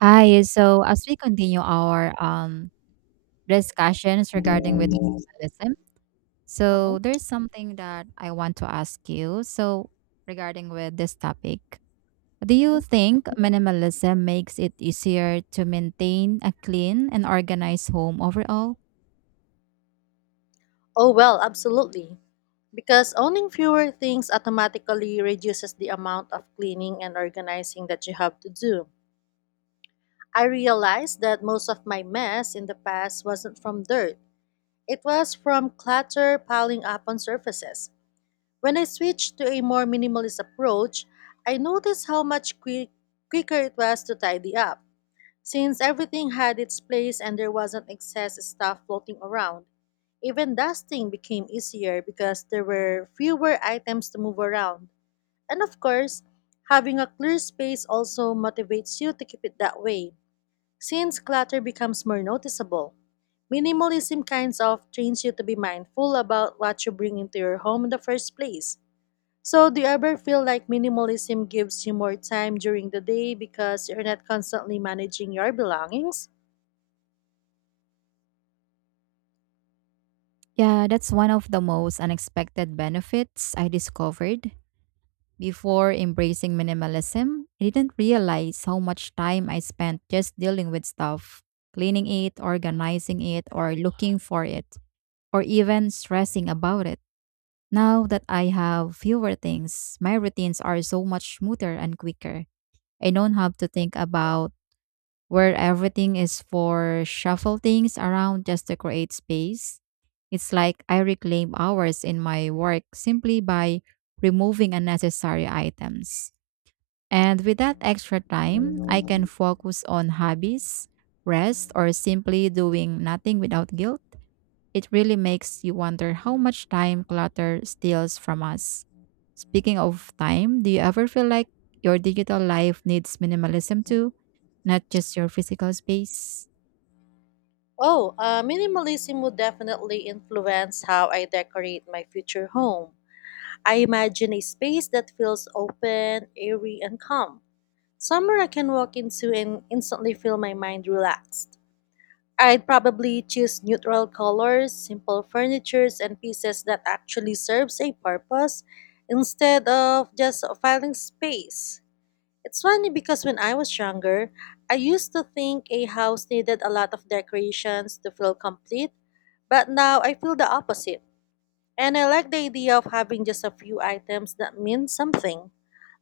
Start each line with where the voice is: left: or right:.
right: Hi. So as we continue our discussions regarding with minimalism,
left: Mhm,
right: so there's something that I want to ask you. So regarding with this topic, do
left: mhm.
right: you think minimalism makes it easier to maintain a clean and organized home overall?
left: Oh, well, absolutely. Because owning fewer things automatically reduces the amount of cleaning and organizing that you have to do. I realized that most of my mess in the past wasn't from dirt, it was from clutter piling up on surfaces. When I switched to a more minimalist approach, I noticed how much quicker it was to tidy up. Since everything had its place and there wasn't excess stuff floating around, even dusting became easier because there were fewer items to move around. And of course, having a clear space also motivates you to keep it that way, since clutter becomes more noticeable. Minimalism kinds of trains you to be mindful about what you bring into your home in the first place. So, do you ever feel like minimalism gives you more time during the day because you're not constantly managing your belongings?
right: Yeah, that's one of the most unexpected benefits I discovered. Before embracing minimalism, I didn't realize how much time I spent just dealing with stuff, cleaning it, organizing it, or looking for it, or even stressing about it. Now that I have fewer things, my routines are so much smoother and quicker. I don't have to think about where everything is for shuffle things around just to create space. It's like I reclaim hours in my work simply by removing unnecessary items. And with that extra time, I can focus on hobbies, rest, or simply doing nothing without guilt. It really makes you wonder how much time clutter steals from us. Speaking of time, do you ever feel like your digital life needs minimalism too, not just your physical space?
left: Oh, minimalism would definitely influence how I decorate my future home. I imagine a space that feels open, airy, and calm. Somewhere I can walk into and instantly feel my mind relaxed. I'd probably choose neutral colors, simple furnitures, and pieces that actually serves a purpose instead of just filling space. It's funny because when I was younger, I used to think a house needed a lot of decorations to feel complete, but now I feel the opposite. And I like the idea of having just a few items that mean something,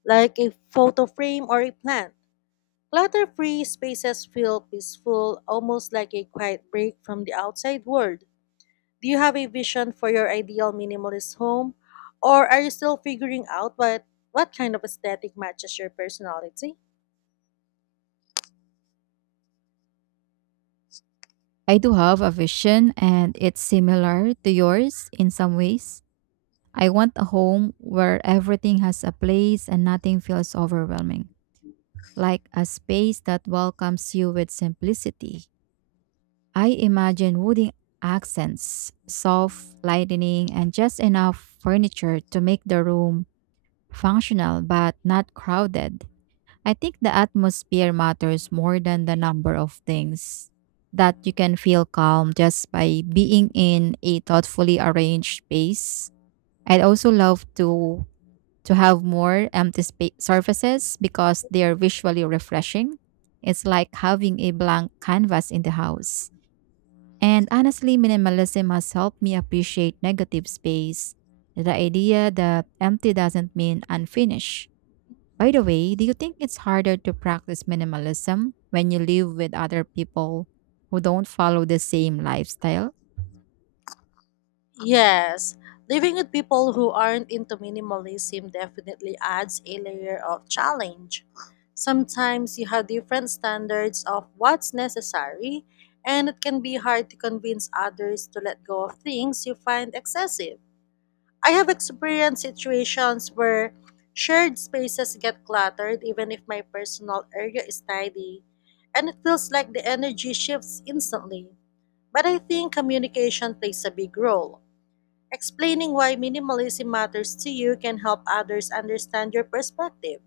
left: like a photo frame or a plant. Clutter free spaces feel peaceful, almost like a quiet break from the outside world. Do you have a vision for your ideal minimalist home, or are you still figuring out what kind of aesthetic matches your personality?
right: I do have a vision, and it's similar to yours in some ways. I want a home where everything has a place and nothing feels overwhelming, like a space that welcomes you with simplicity. I imagine wooden accents, soft lighting, and just enough furniture to make the room functional but not crowded. I think the atmosphere matters more than the number of things. That you can feel calm just by being in a thoughtfully arranged space. I'd also love to have more empty surfaces because they are visually refreshing. It's like having a blank canvas in the house. And honestly, minimalism has helped me appreciate negative space. The idea that empty doesn't mean unfinished. By the way, do you think it's harder to practice minimalism when you live with other people who don't follow the same lifestyle?
left: Yes, living with people who aren't into minimalism definitely adds a layer of challenge. Sometimes you have different standards of what's necessary, and it can be hard to convince others to let go of things you find excessive. I have experienced situations where shared spaces get cluttered even if my personal area is tidy, and it feels like the energy shifts instantly. But I think communication plays a big role. Explaining why minimalism matters to you can help others understand your perspective.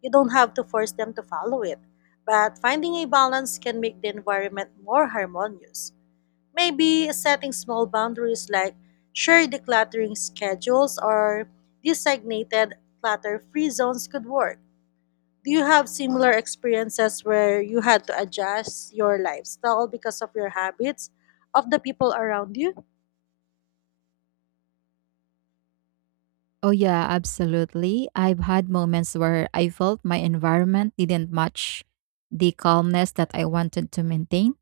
left: You don't have to force them to follow it, but finding a balance can make the environment more harmonious. Maybe setting small boundaries like share decluttering schedules or designated clutter free zones could work. Do you have similar experiences where you had to adjust your lifestyle because of your habits of the people around you?
right: Oh, yeah, absolutely. I've had moments where I felt my environment didn't match the calmness that I wanted to maintain.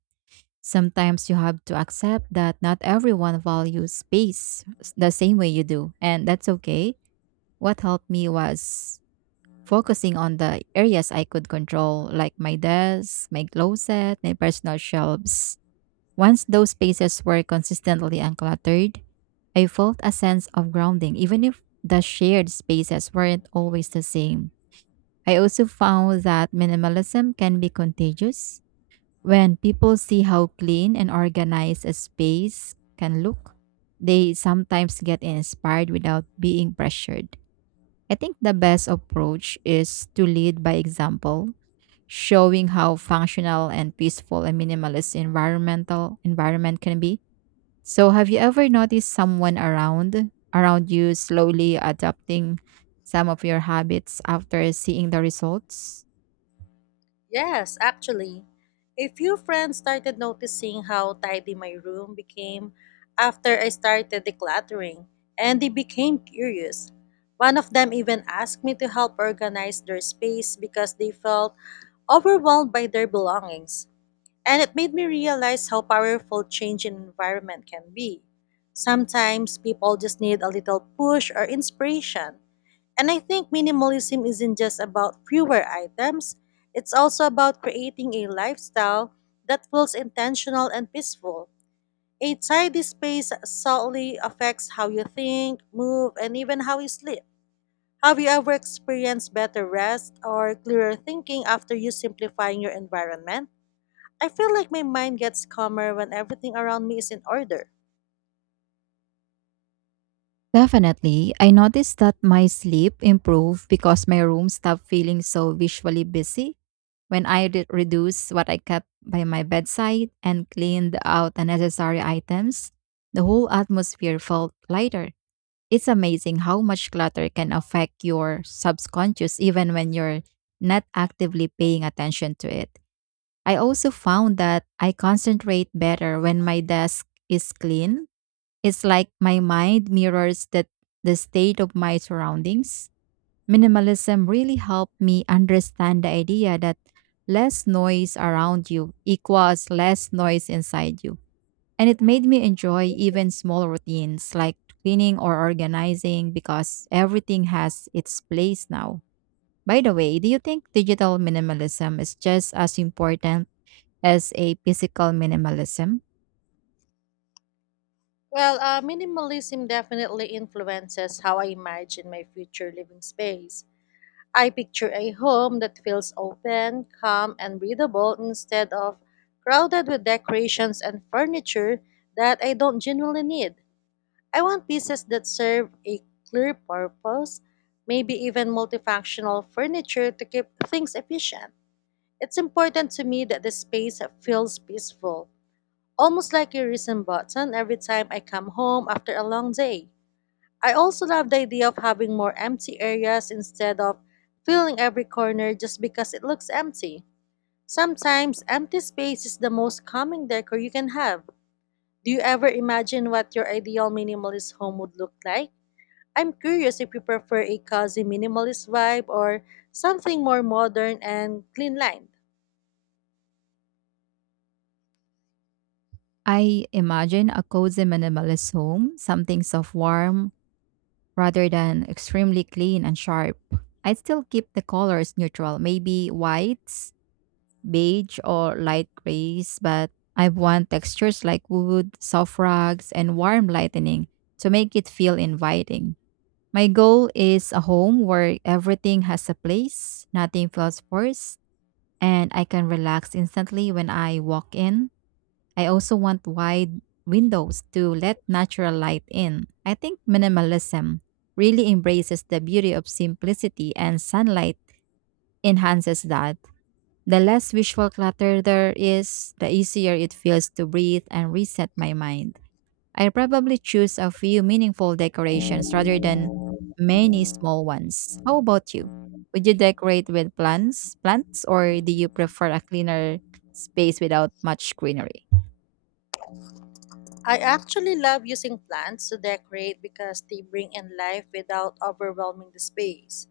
right: Sometimes you have to accept that not everyone values space the same way you do, and that's okay. What helped me was focusing on the areas I could control, like my desk, my closet, my personal shelves. Once those spaces were consistently uncluttered, I felt a sense of grounding, even if the shared spaces weren't always the same. I also found that minimalism can be contagious. When people see how clean and organized a space can look, they sometimes get inspired without being pressured. I think the best approach is to lead by example, showing how functional and peaceful a minimalist environment can be. So have you ever noticed someone around you slowly adopting some of your habits after seeing the results?
left: Yes, actually, a few friends started noticing how tidy my room became after I started decluttering, and they became curious. One of them even asked me to help organize their space because they felt overwhelmed by their belongings. And it made me realize how powerful change in environment can be. Sometimes people just need a little push or inspiration. And I think minimalism isn't just about fewer items, it's also about creating a lifestyle that feels intentional and peaceful. A tidy space subtly affects how you think, move, and even how you sleep. Have you ever experienced better rest or clearer thinking after you simplifying your environment? I feel like my mind gets calmer when everything around me is in order.
right: Definitely. I noticed that my sleep improved because my room stopped feeling so visually busy when I reduced what I kept by my bedside and cleaned out unnecessary items. The whole atmosphere felt lighter. It's amazing how much clutter can affect your subconscious even when you're not actively paying attention to it. I also found that I concentrate better when my desk is clean. It's like my mind mirrors that the state of my surroundings. Minimalism really helped me understand the idea that less noise around you equals less noise inside you. And it made me enjoy even small routines like cleaning or organizing because everything has its place now. By the way, do you think digital minimalism is just as important as a physical minimalism?
left: Well, minimalism definitely influences how I imagine my future living space. I picture a home that feels open, calm, and breathable instead of crowded with decorations and furniture that I don't genuinely need. I want pieces that serve a clear purpose, maybe even multifunctional furniture to keep things efficient. It's important to me that the space feels peaceful almost like a reset button every time I come home after a long day. I also love the idea of having more empty areas instead of filling every corner just because it looks empty. Sometimes empty space is the most calming decor you can have. Do you ever imagine what your ideal minimalist home would look like? I'm curious if you prefer a cozy minimalist vibe or something more modern and clean lined.
right: I imagine a cozy minimalist home, something soft warm rather than extremely clean and sharp. I'd still keep the colors neutral, maybe whites, beige, or light grays, but I want textures like wood, soft rugs, and warm lighting to make it feel inviting. My goal is a home where everything has a place, nothing feels forced, and I can relax instantly when I walk in. I also want wide windows to let natural light in. I think minimalism really embraces the beauty of simplicity, and sunlight enhances that. The less visual clutter there is, the easier it feels to breathe and reset my mind. I probably choose a few meaningful decorations rather than many small ones. How about you? Would you decorate with plants, or do you prefer a cleaner space without much greenery?
left: I actually love using plants to decorate because they bring in life without overwhelming the space.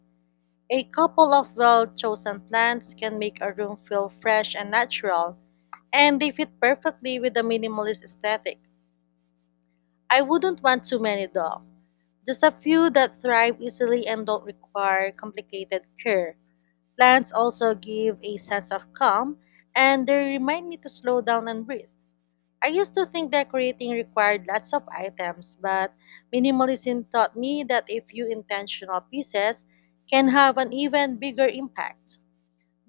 left: A couple of well chosen plants can make a room feel fresh and natural, and they fit perfectly with the minimalist aesthetic. I wouldn't want too many though, just a few that thrive easily and don't require complicated care. Plants also give a sense of calm, and they remind me to slow down and breathe. I used to think decorating required lots of items, but minimalism taught me that a few intentional pieces can have an even bigger impact.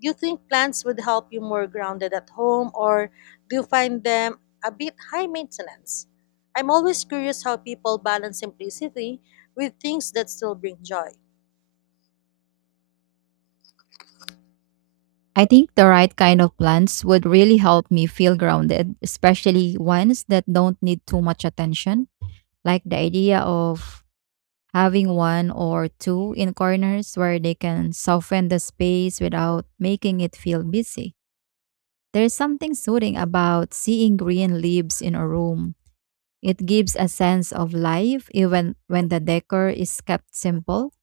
left: Do you think plants would help you more grounded at home, or do you find them a bit high maintenance? I'm always curious how people balance simplicity with things that still bring joy.
right: I think the right kind of plants would really help me feel grounded, especially ones that don't need too much attention. Like the idea of having one or two in corners where they can soften the space without making it feel busy. There's something soothing about seeing green leaves in a room. It gives a sense of life even when the decor is kept simple.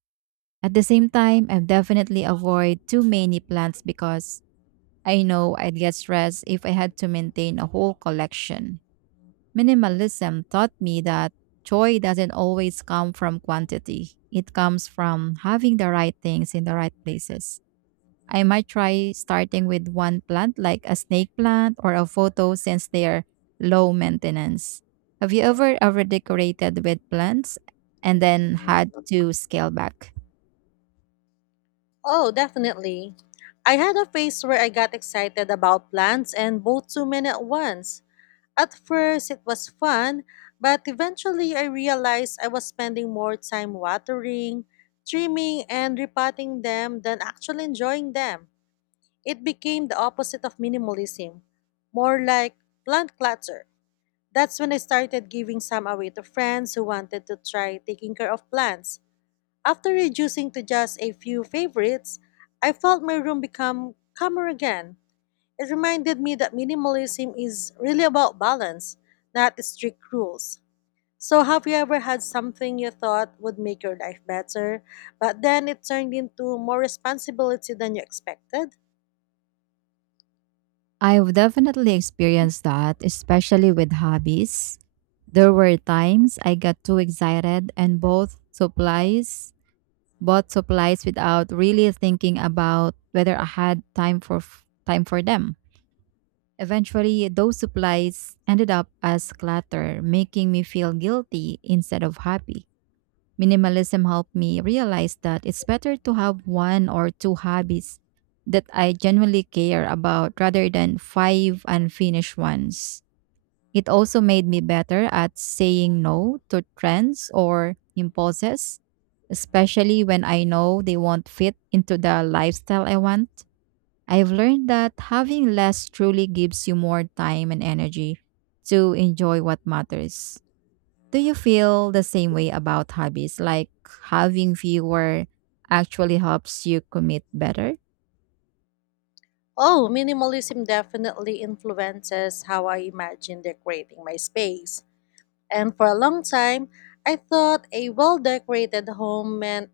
right: At the same time, I've definitely avoid too many plants because I know I'd get stressed if I had to maintain a whole collection. Minimalism taught me that joy doesn't always come from quantity, it comes from having the right things in the right places. I might try starting with one plant, like a snake plant or a photo, since they are low maintenance. Have you ever overdecorated with plants and then had to scale back?
left: Oh, definitely. I had a phase where I got excited about plants and bought too many at once. At first, it was fun, but eventually I realized I was spending more time watering, trimming, and repotting them than actually enjoying them. It became the opposite of minimalism, more like plant clutter. That's when I started giving some away to friends who wanted to try taking care of plants. After reducing to just a few favorites, I felt my room become calmer again. It reminded me that minimalism is really about balance, not strict rules. So, have you ever had something you thought would make your life better, but then it turned into more responsibility than you expected?
right: I've definitely experienced that, especially with hobbies. There were times I got too excited and both supplies bought supplies without really thinking about whether I had time for time for them. Eventually, those supplies ended up as clutter, making me feel guilty instead of happy. Minimalism helped me realize that it's better to have one or two hobbies that I genuinely care about rather than five unfinished ones. It also made me better at saying no to trends or impulses, especially when I know they won't fit into the lifestyle I want. I've learned that having less truly gives you more time and energy to enjoy what matters. Do you feel the same way about hobbies? Like having fewer actually helps you commit better?
left: Oh, minimalism definitely influences how I imagine decorating my space. And for a long time, I thought a well decorated home meant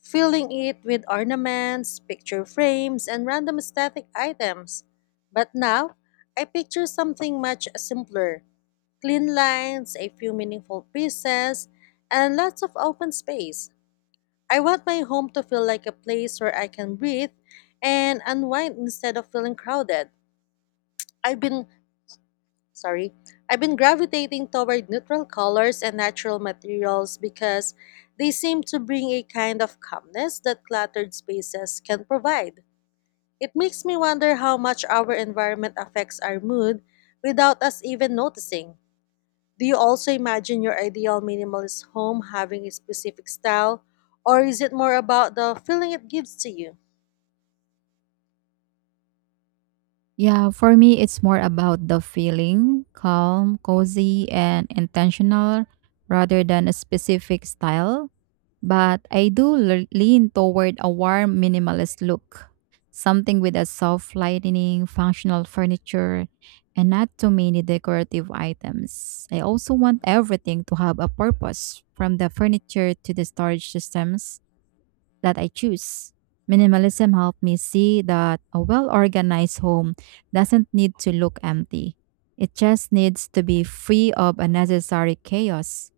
left: filling it with ornaments, picture frames, and random aesthetic items. But now, I picture something much simpler clean lines, a few meaningful pieces, and lots of open space. I want my home to feel like a place where I can breathe and unwind instead of feeling crowded. I've been sorry, I've been gravitating toward neutral colors and natural materials because they seem to bring a kind of calmness that cluttered spaces can provide. It makes me wonder how much our environment affects our mood without us even noticing. Do you also imagine your ideal minimalist home having a specific style, or is it more about the feeling it gives to you?
right: Yeah, for me, it's more about the feeling calm, cozy, and intentional rather than a specific style. But I do lean toward a warm minimalist look, something with a soft lighting, functional furniture, and not too many decorative items. I also want everything to have a purpose, from the furniture to the storage systems that I choose. Minimalism helped me see that a well organized home doesn't need to look empty. It just needs to be free of unnecessary chaos.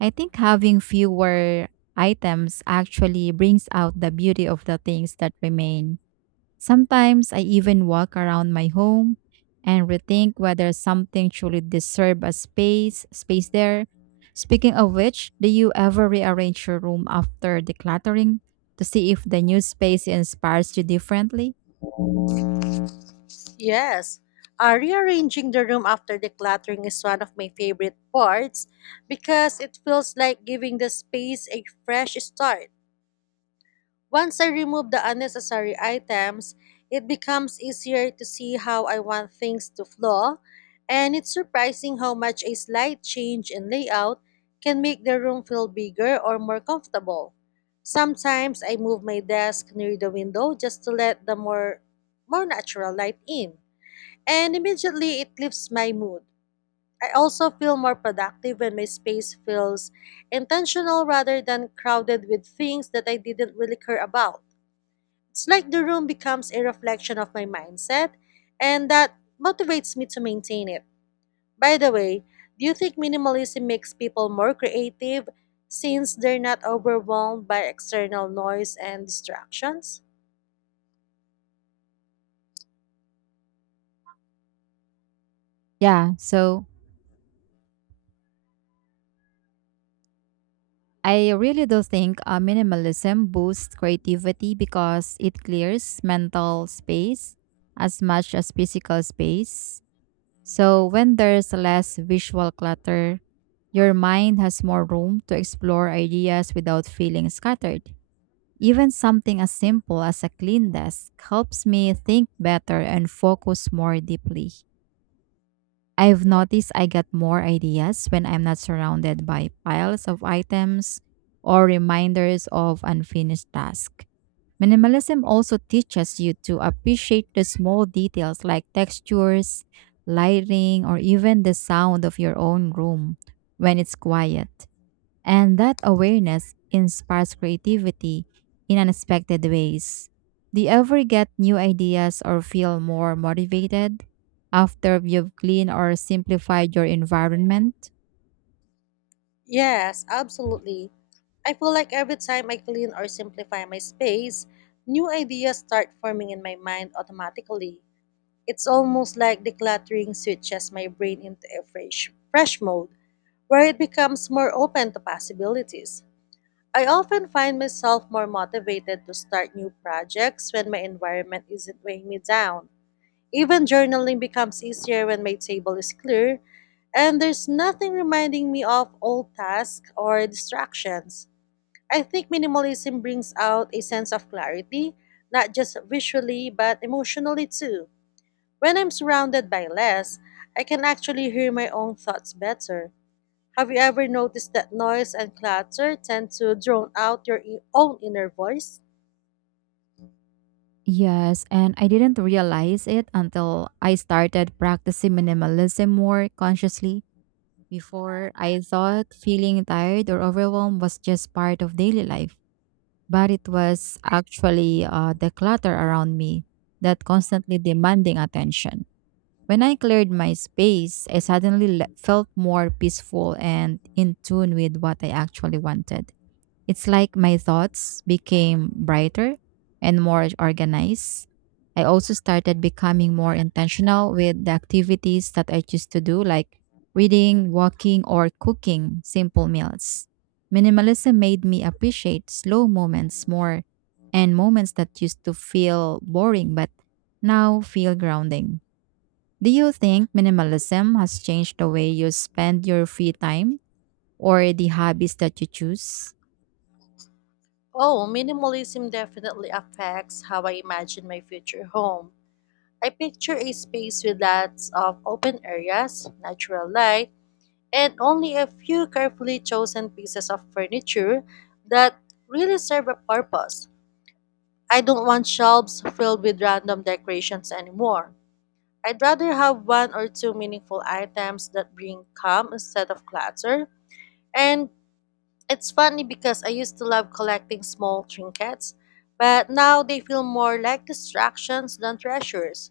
right: I think having fewer items actually brings out the beauty of the things that remain. Sometimes I even walk around my home and rethink whether something truly deserves a space there. Speaking of which, do you ever rearrange your room after decluttering to see if the new space inspires you differently?
left: Yes, rearranging the room after decluttering is one of my favorite parts because it feels like giving the space a fresh start. Once I remove the unnecessary items, it becomes easier to see how I want things to flow, and it's surprising how much a slight change in layout can make the room feel bigger or more comfortable. Sometimes I move my desk near the window just to let the more natural light in and immediately it lifts my mood. I also feel more productive when my space feels intentional rather than crowded with things that I didn't really care about. It's like the room becomes a reflection of my mindset, and that motivates me to maintain it. By the way, do you think minimalism makes people more creative since they're not overwhelmed by external noise and distractions?
right: Yeah, so I really do think minimalism boosts creativity because it clears mental space as much as physical space. So when there's less visual clutter, your mind has more room to explore ideas without feeling scattered. Even something as simple as a clean desk helps me think better and focus more deeply. I've noticed I get more ideas when I'm not surrounded by piles of items or reminders of unfinished tasks. Minimalism also teaches you to appreciate the small details like textures, lighting, or even the sound of your own room when it's quiet. And that awareness inspires creativity in unexpected ways. Do you ever get new ideas or feel more motivated after you've cleaned or simplified your environment?
left: Yes, absolutely. I feel like every time I clean or simplify my space, new ideas start forming in my mind automatically. It's almost like decluttering switches my brain into a fresh mode where it becomes more open to possibilities. I often find myself more motivated to start new projects when my environment isn't weighing me down. Even journaling becomes easier when my table is clear and there's nothing reminding me of old tasks or distractions. I think minimalism brings out a sense of clarity, not just visually, but emotionally too. When I'm surrounded by less, I can actually hear my own thoughts better. Have you ever noticed that noise and clutter tend to drown out your own inner voice?
right: Yes, and I didn't realize it until I started practicing minimalism more consciously. Before, I thought feeling tired or overwhelmed was just part of daily life. But it was actually the clutter around me that constantly demanding attention. When I cleared my space, I suddenly felt more peaceful and in tune with what I actually wanted. It's like my thoughts became brighter and more organized. I also started becoming more intentional with the activities that I choose to do, like reading, walking, or cooking simple meals. Minimalism made me appreciate slow moments more and moments that used to feel boring but now feel grounding. Do you think minimalism has changed the way you spend your free time or the hobbies that you choose?
left: Oh, minimalism definitely affects how I imagine my future home. I picture a space with lots of open areas, natural light, and only a few carefully chosen pieces of furniture that really serve a purpose. I don't want shelves filled with random decorations anymore. I'd rather have one or two meaningful items that bring calm instead of clutter. And it's funny because I used to love collecting small trinkets, but now they feel more like distractions than treasures.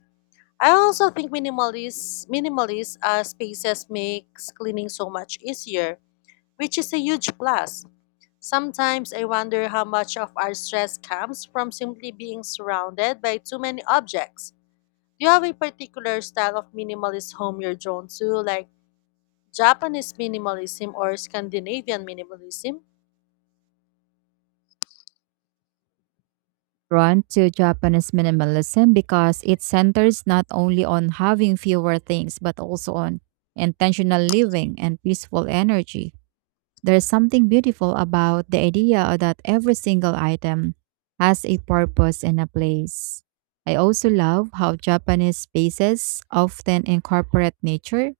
left: I also think minimalist spaces makes cleaning so much easier which is a huge plus. Sometimes I wonder how much of our stress comes from simply being surrounded by too many objects. Do you have a particular style of minimalist home you're drawn to, like Japanese minimalism or Scandinavian minimalism?
right: Drawn to Japanese minimalism because it centers not only on having fewer things but also on intentional living and peaceful energy. There's something beautiful about the idea that every single item has a purpose and a place. I also love how Japanese spaces often incorporate nature,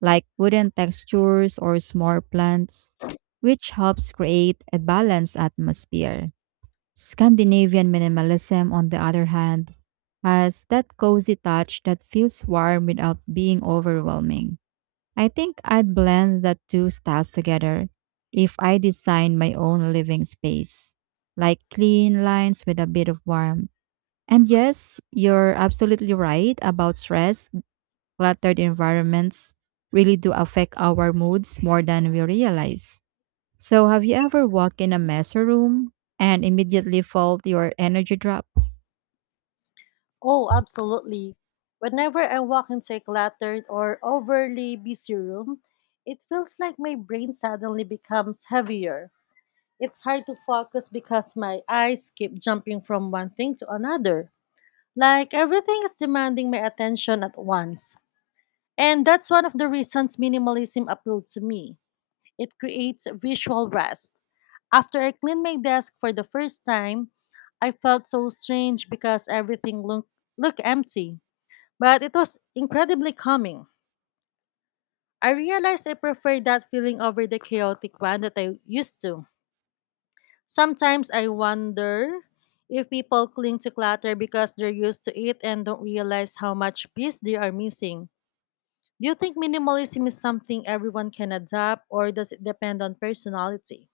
right: like wooden textures or small plants, which helps create a balanced atmosphere. Scandinavian minimalism, on the other hand, has that cozy touch that feels warm without being overwhelming. I think I'd blend the two styles together if I designed my own living space, like clean lines with a bit of warmth. And yes, you're absolutely right about stress. Cluttered environments really do affect our moods more than we realize. So, have you ever walked in a messy room and immediately felt your energy drop?
left: Oh, absolutely. Whenever I walk into a cluttered or overly busy room, it feels like my brain suddenly becomes heavier. It's hard to focus because my eyes keep jumping from one thing to another. Like everything is demanding my attention at once. And that's one of the reasons minimalism appealed to me. It creates visual rest. After I cleaned my desk for the first time, I felt so strange because everything looked empty. But it was incredibly calming. I realized I prefer that feeling over the chaotic one that I used to. Sometimes I wonder if people cling to clutter because they're used to it and don't realize how much peace they are missing. Do you think minimalism is something everyone can adapt, or does it depend on personality?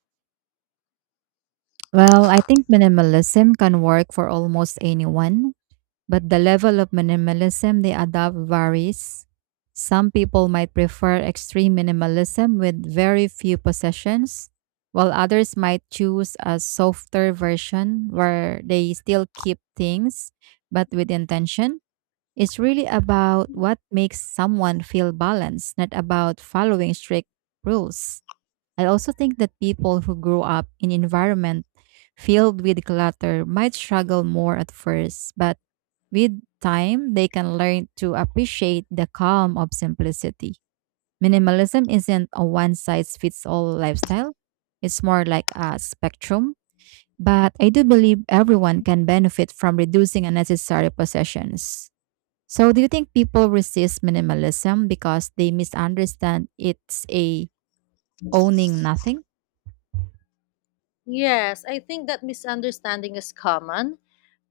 right: Well, I think minimalism can work for almost anyone, but the level of minimalism they adopt varies. Some people might prefer extreme minimalism with very few possessions, while others might choose a softer version where they still keep things but with intention. It's really about what makes someone feel balanced, not about following strict rules. I also think that people who grow up in environment filled with clutter might struggle more at first, but with time they can learn to appreciate the calm of simplicity. Minimalism isn't a one size fits all lifestyle. It's more like a spectrum, but I do believe everyone can benefit from reducing unnecessary possessions. So, do you think people resist minimalism because they misunderstand it's a owning nothing?
left: Yes, I think that misunderstanding is common.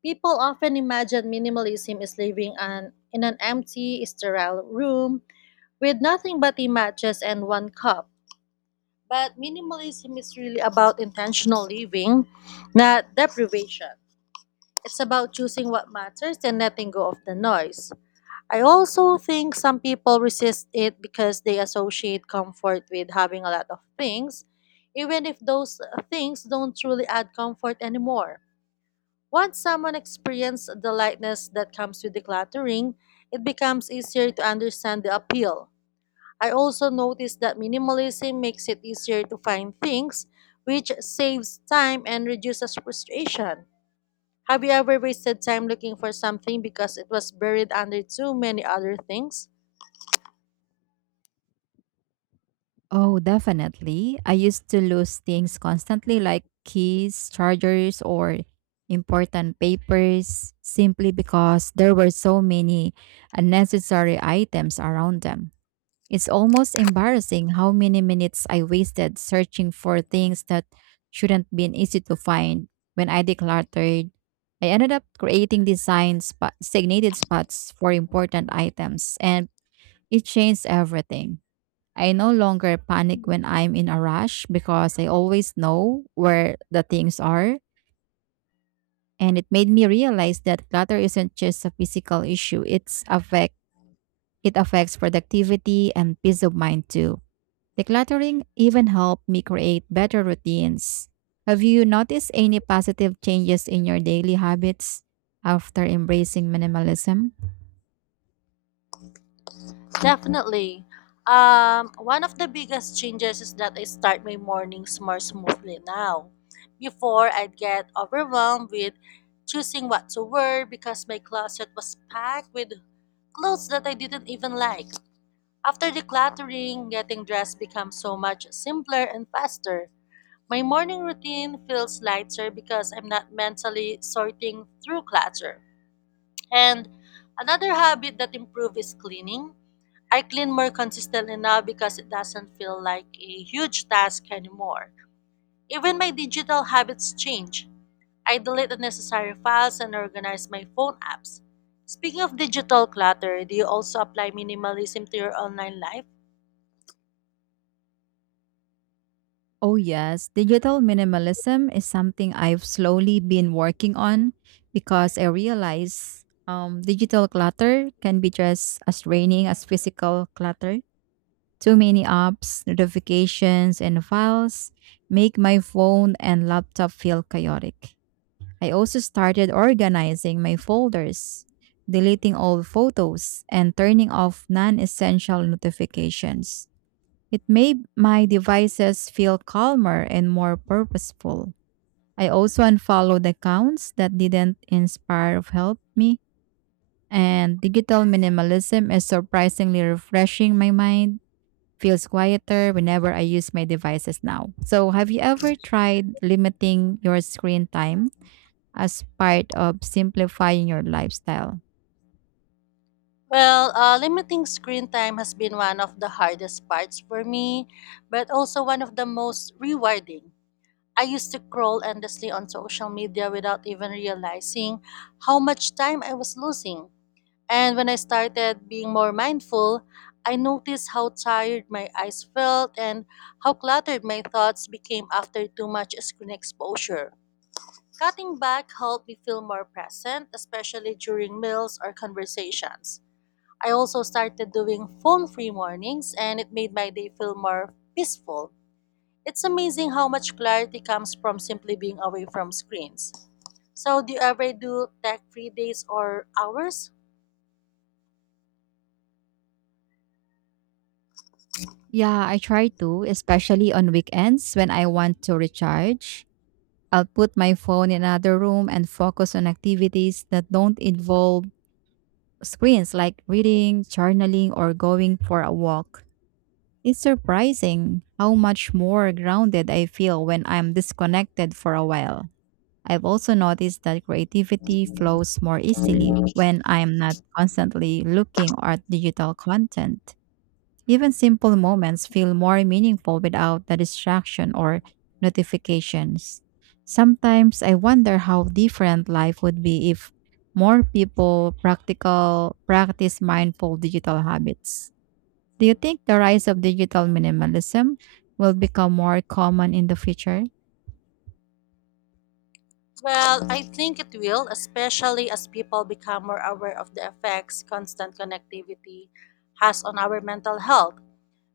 left: People often imagine minimalism is living in an empty, sterile room with nothing but a mattress and one cup. But minimalism is really about intentional living, not deprivation. It's about choosing what matters and letting go of the noise. I also think some people resist it because they associate comfort with having a lot of things, even if those things don't truly add comfort anymore. Once someone experiences the lightness that comes with decluttering, it becomes easier to understand the appeal. I also noticed that minimalism makes it easier to find things, which saves time and reduces frustration. Have you ever wasted time looking for something because it was buried under too many other things?
right: Oh, definitely. I used to lose things constantly like keys, chargers, or important papers simply because there were so many unnecessary items around them. It's almost embarrassing how many minutes I wasted searching for things that shouldn't been easy to find. When I decluttered, I ended up creating designated spots for important items, and it changed everything. I no longer panic when I'm in a rush because I always know where the things are. And it made me realize that clutter isn't just a physical issue, it affects productivity and peace of mind too. Decluttering even helped me create better routines. Have you noticed any positive changes in your daily habits after embracing minimalism?
left: Definitely. One of the biggest changes is that I start my mornings more smoothly now. Before, I'd get overwhelmed with choosing what to wear because my closet was packed with clothes that I didn't even like. After decluttering, getting dressed becomes so much simpler and faster. My morning routine feels lighter because I'm not mentally sorting through clutter. And another habit that improves is cleaning. I clean more consistently now because it doesn't feel like a huge task anymore. Even my digital habits change. I delete unnecessary files and organize my phone apps. Speaking of digital clutter, do you also apply minimalism to your online life?
right: Oh, yes. Digital minimalism is something I've slowly been working on because I realize digital clutter can be just as draining as physical clutter. Too many apps, notifications, and files make my phone and laptop feel chaotic. I also started organizing my folders, deleting old photos, and turning off non essential notifications. It made my devices feel calmer and more purposeful. I also unfollowed accounts that didn't inspire or help me. And digital minimalism is surprisingly refreshing my mind. Feels quieter whenever I use my devices now. So, have you ever tried limiting your screen time as part of simplifying your lifestyle?
left: Well, limiting screen time has been one of the hardest parts for me, but also one of the most rewarding. I used to scroll endlessly on social media without even realizing how much time I was losing. And when I started being more mindful, I noticed how tired my eyes felt and how cluttered my thoughts became after too much screen exposure. Cutting back helped me feel more present, especially during meals or conversations. I also started doing phone free mornings, and it made my day feel more peaceful. It's amazing how much clarity comes from simply being away from screens. So, do you ever do tech free days or hours?
right: Yeah, I try to, especially on weekends when I want to recharge. I'll put my phone in another room and focus on activities that don't involve screens like reading, journaling, or going for a walk. It's surprising how much more grounded I feel when I'm disconnected for a while. I've also noticed that creativity flows more easily when I'm not constantly looking at digital content. Even simple moments feel more meaningful without the distraction or notifications. Sometimes I wonder how different life would be if more people practical practice mindful digital habits. Do you think the rise of digital minimalism will become more common in the future?
left: Well, I think it will, especially as people become more aware of the effects constant connectivity has on our mental health.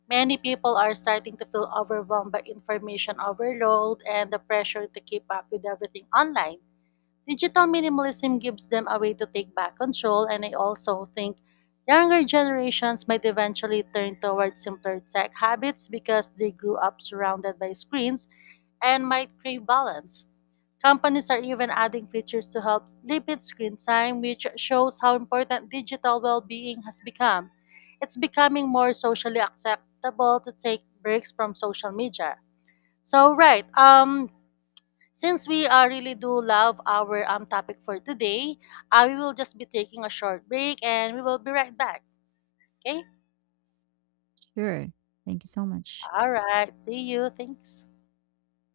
left: Many people are starting to feel overwhelmed by information overload and the pressure to keep up with everything online. Digital minimalism gives them a way to take back control, and I also think younger generations might eventually turn towards simpler tech habits because they grew up surrounded by screens and might crave balance. Companies are even adding features to help limit screen time, which shows how important digital well being has become. It's becoming more socially acceptable to take breaks from social media. So, right, since we really do love our topic for today, we will just be taking a short break and we will be right back. Okay?
right: Sure. Thank you so much.
left: All right. See you. Thanks.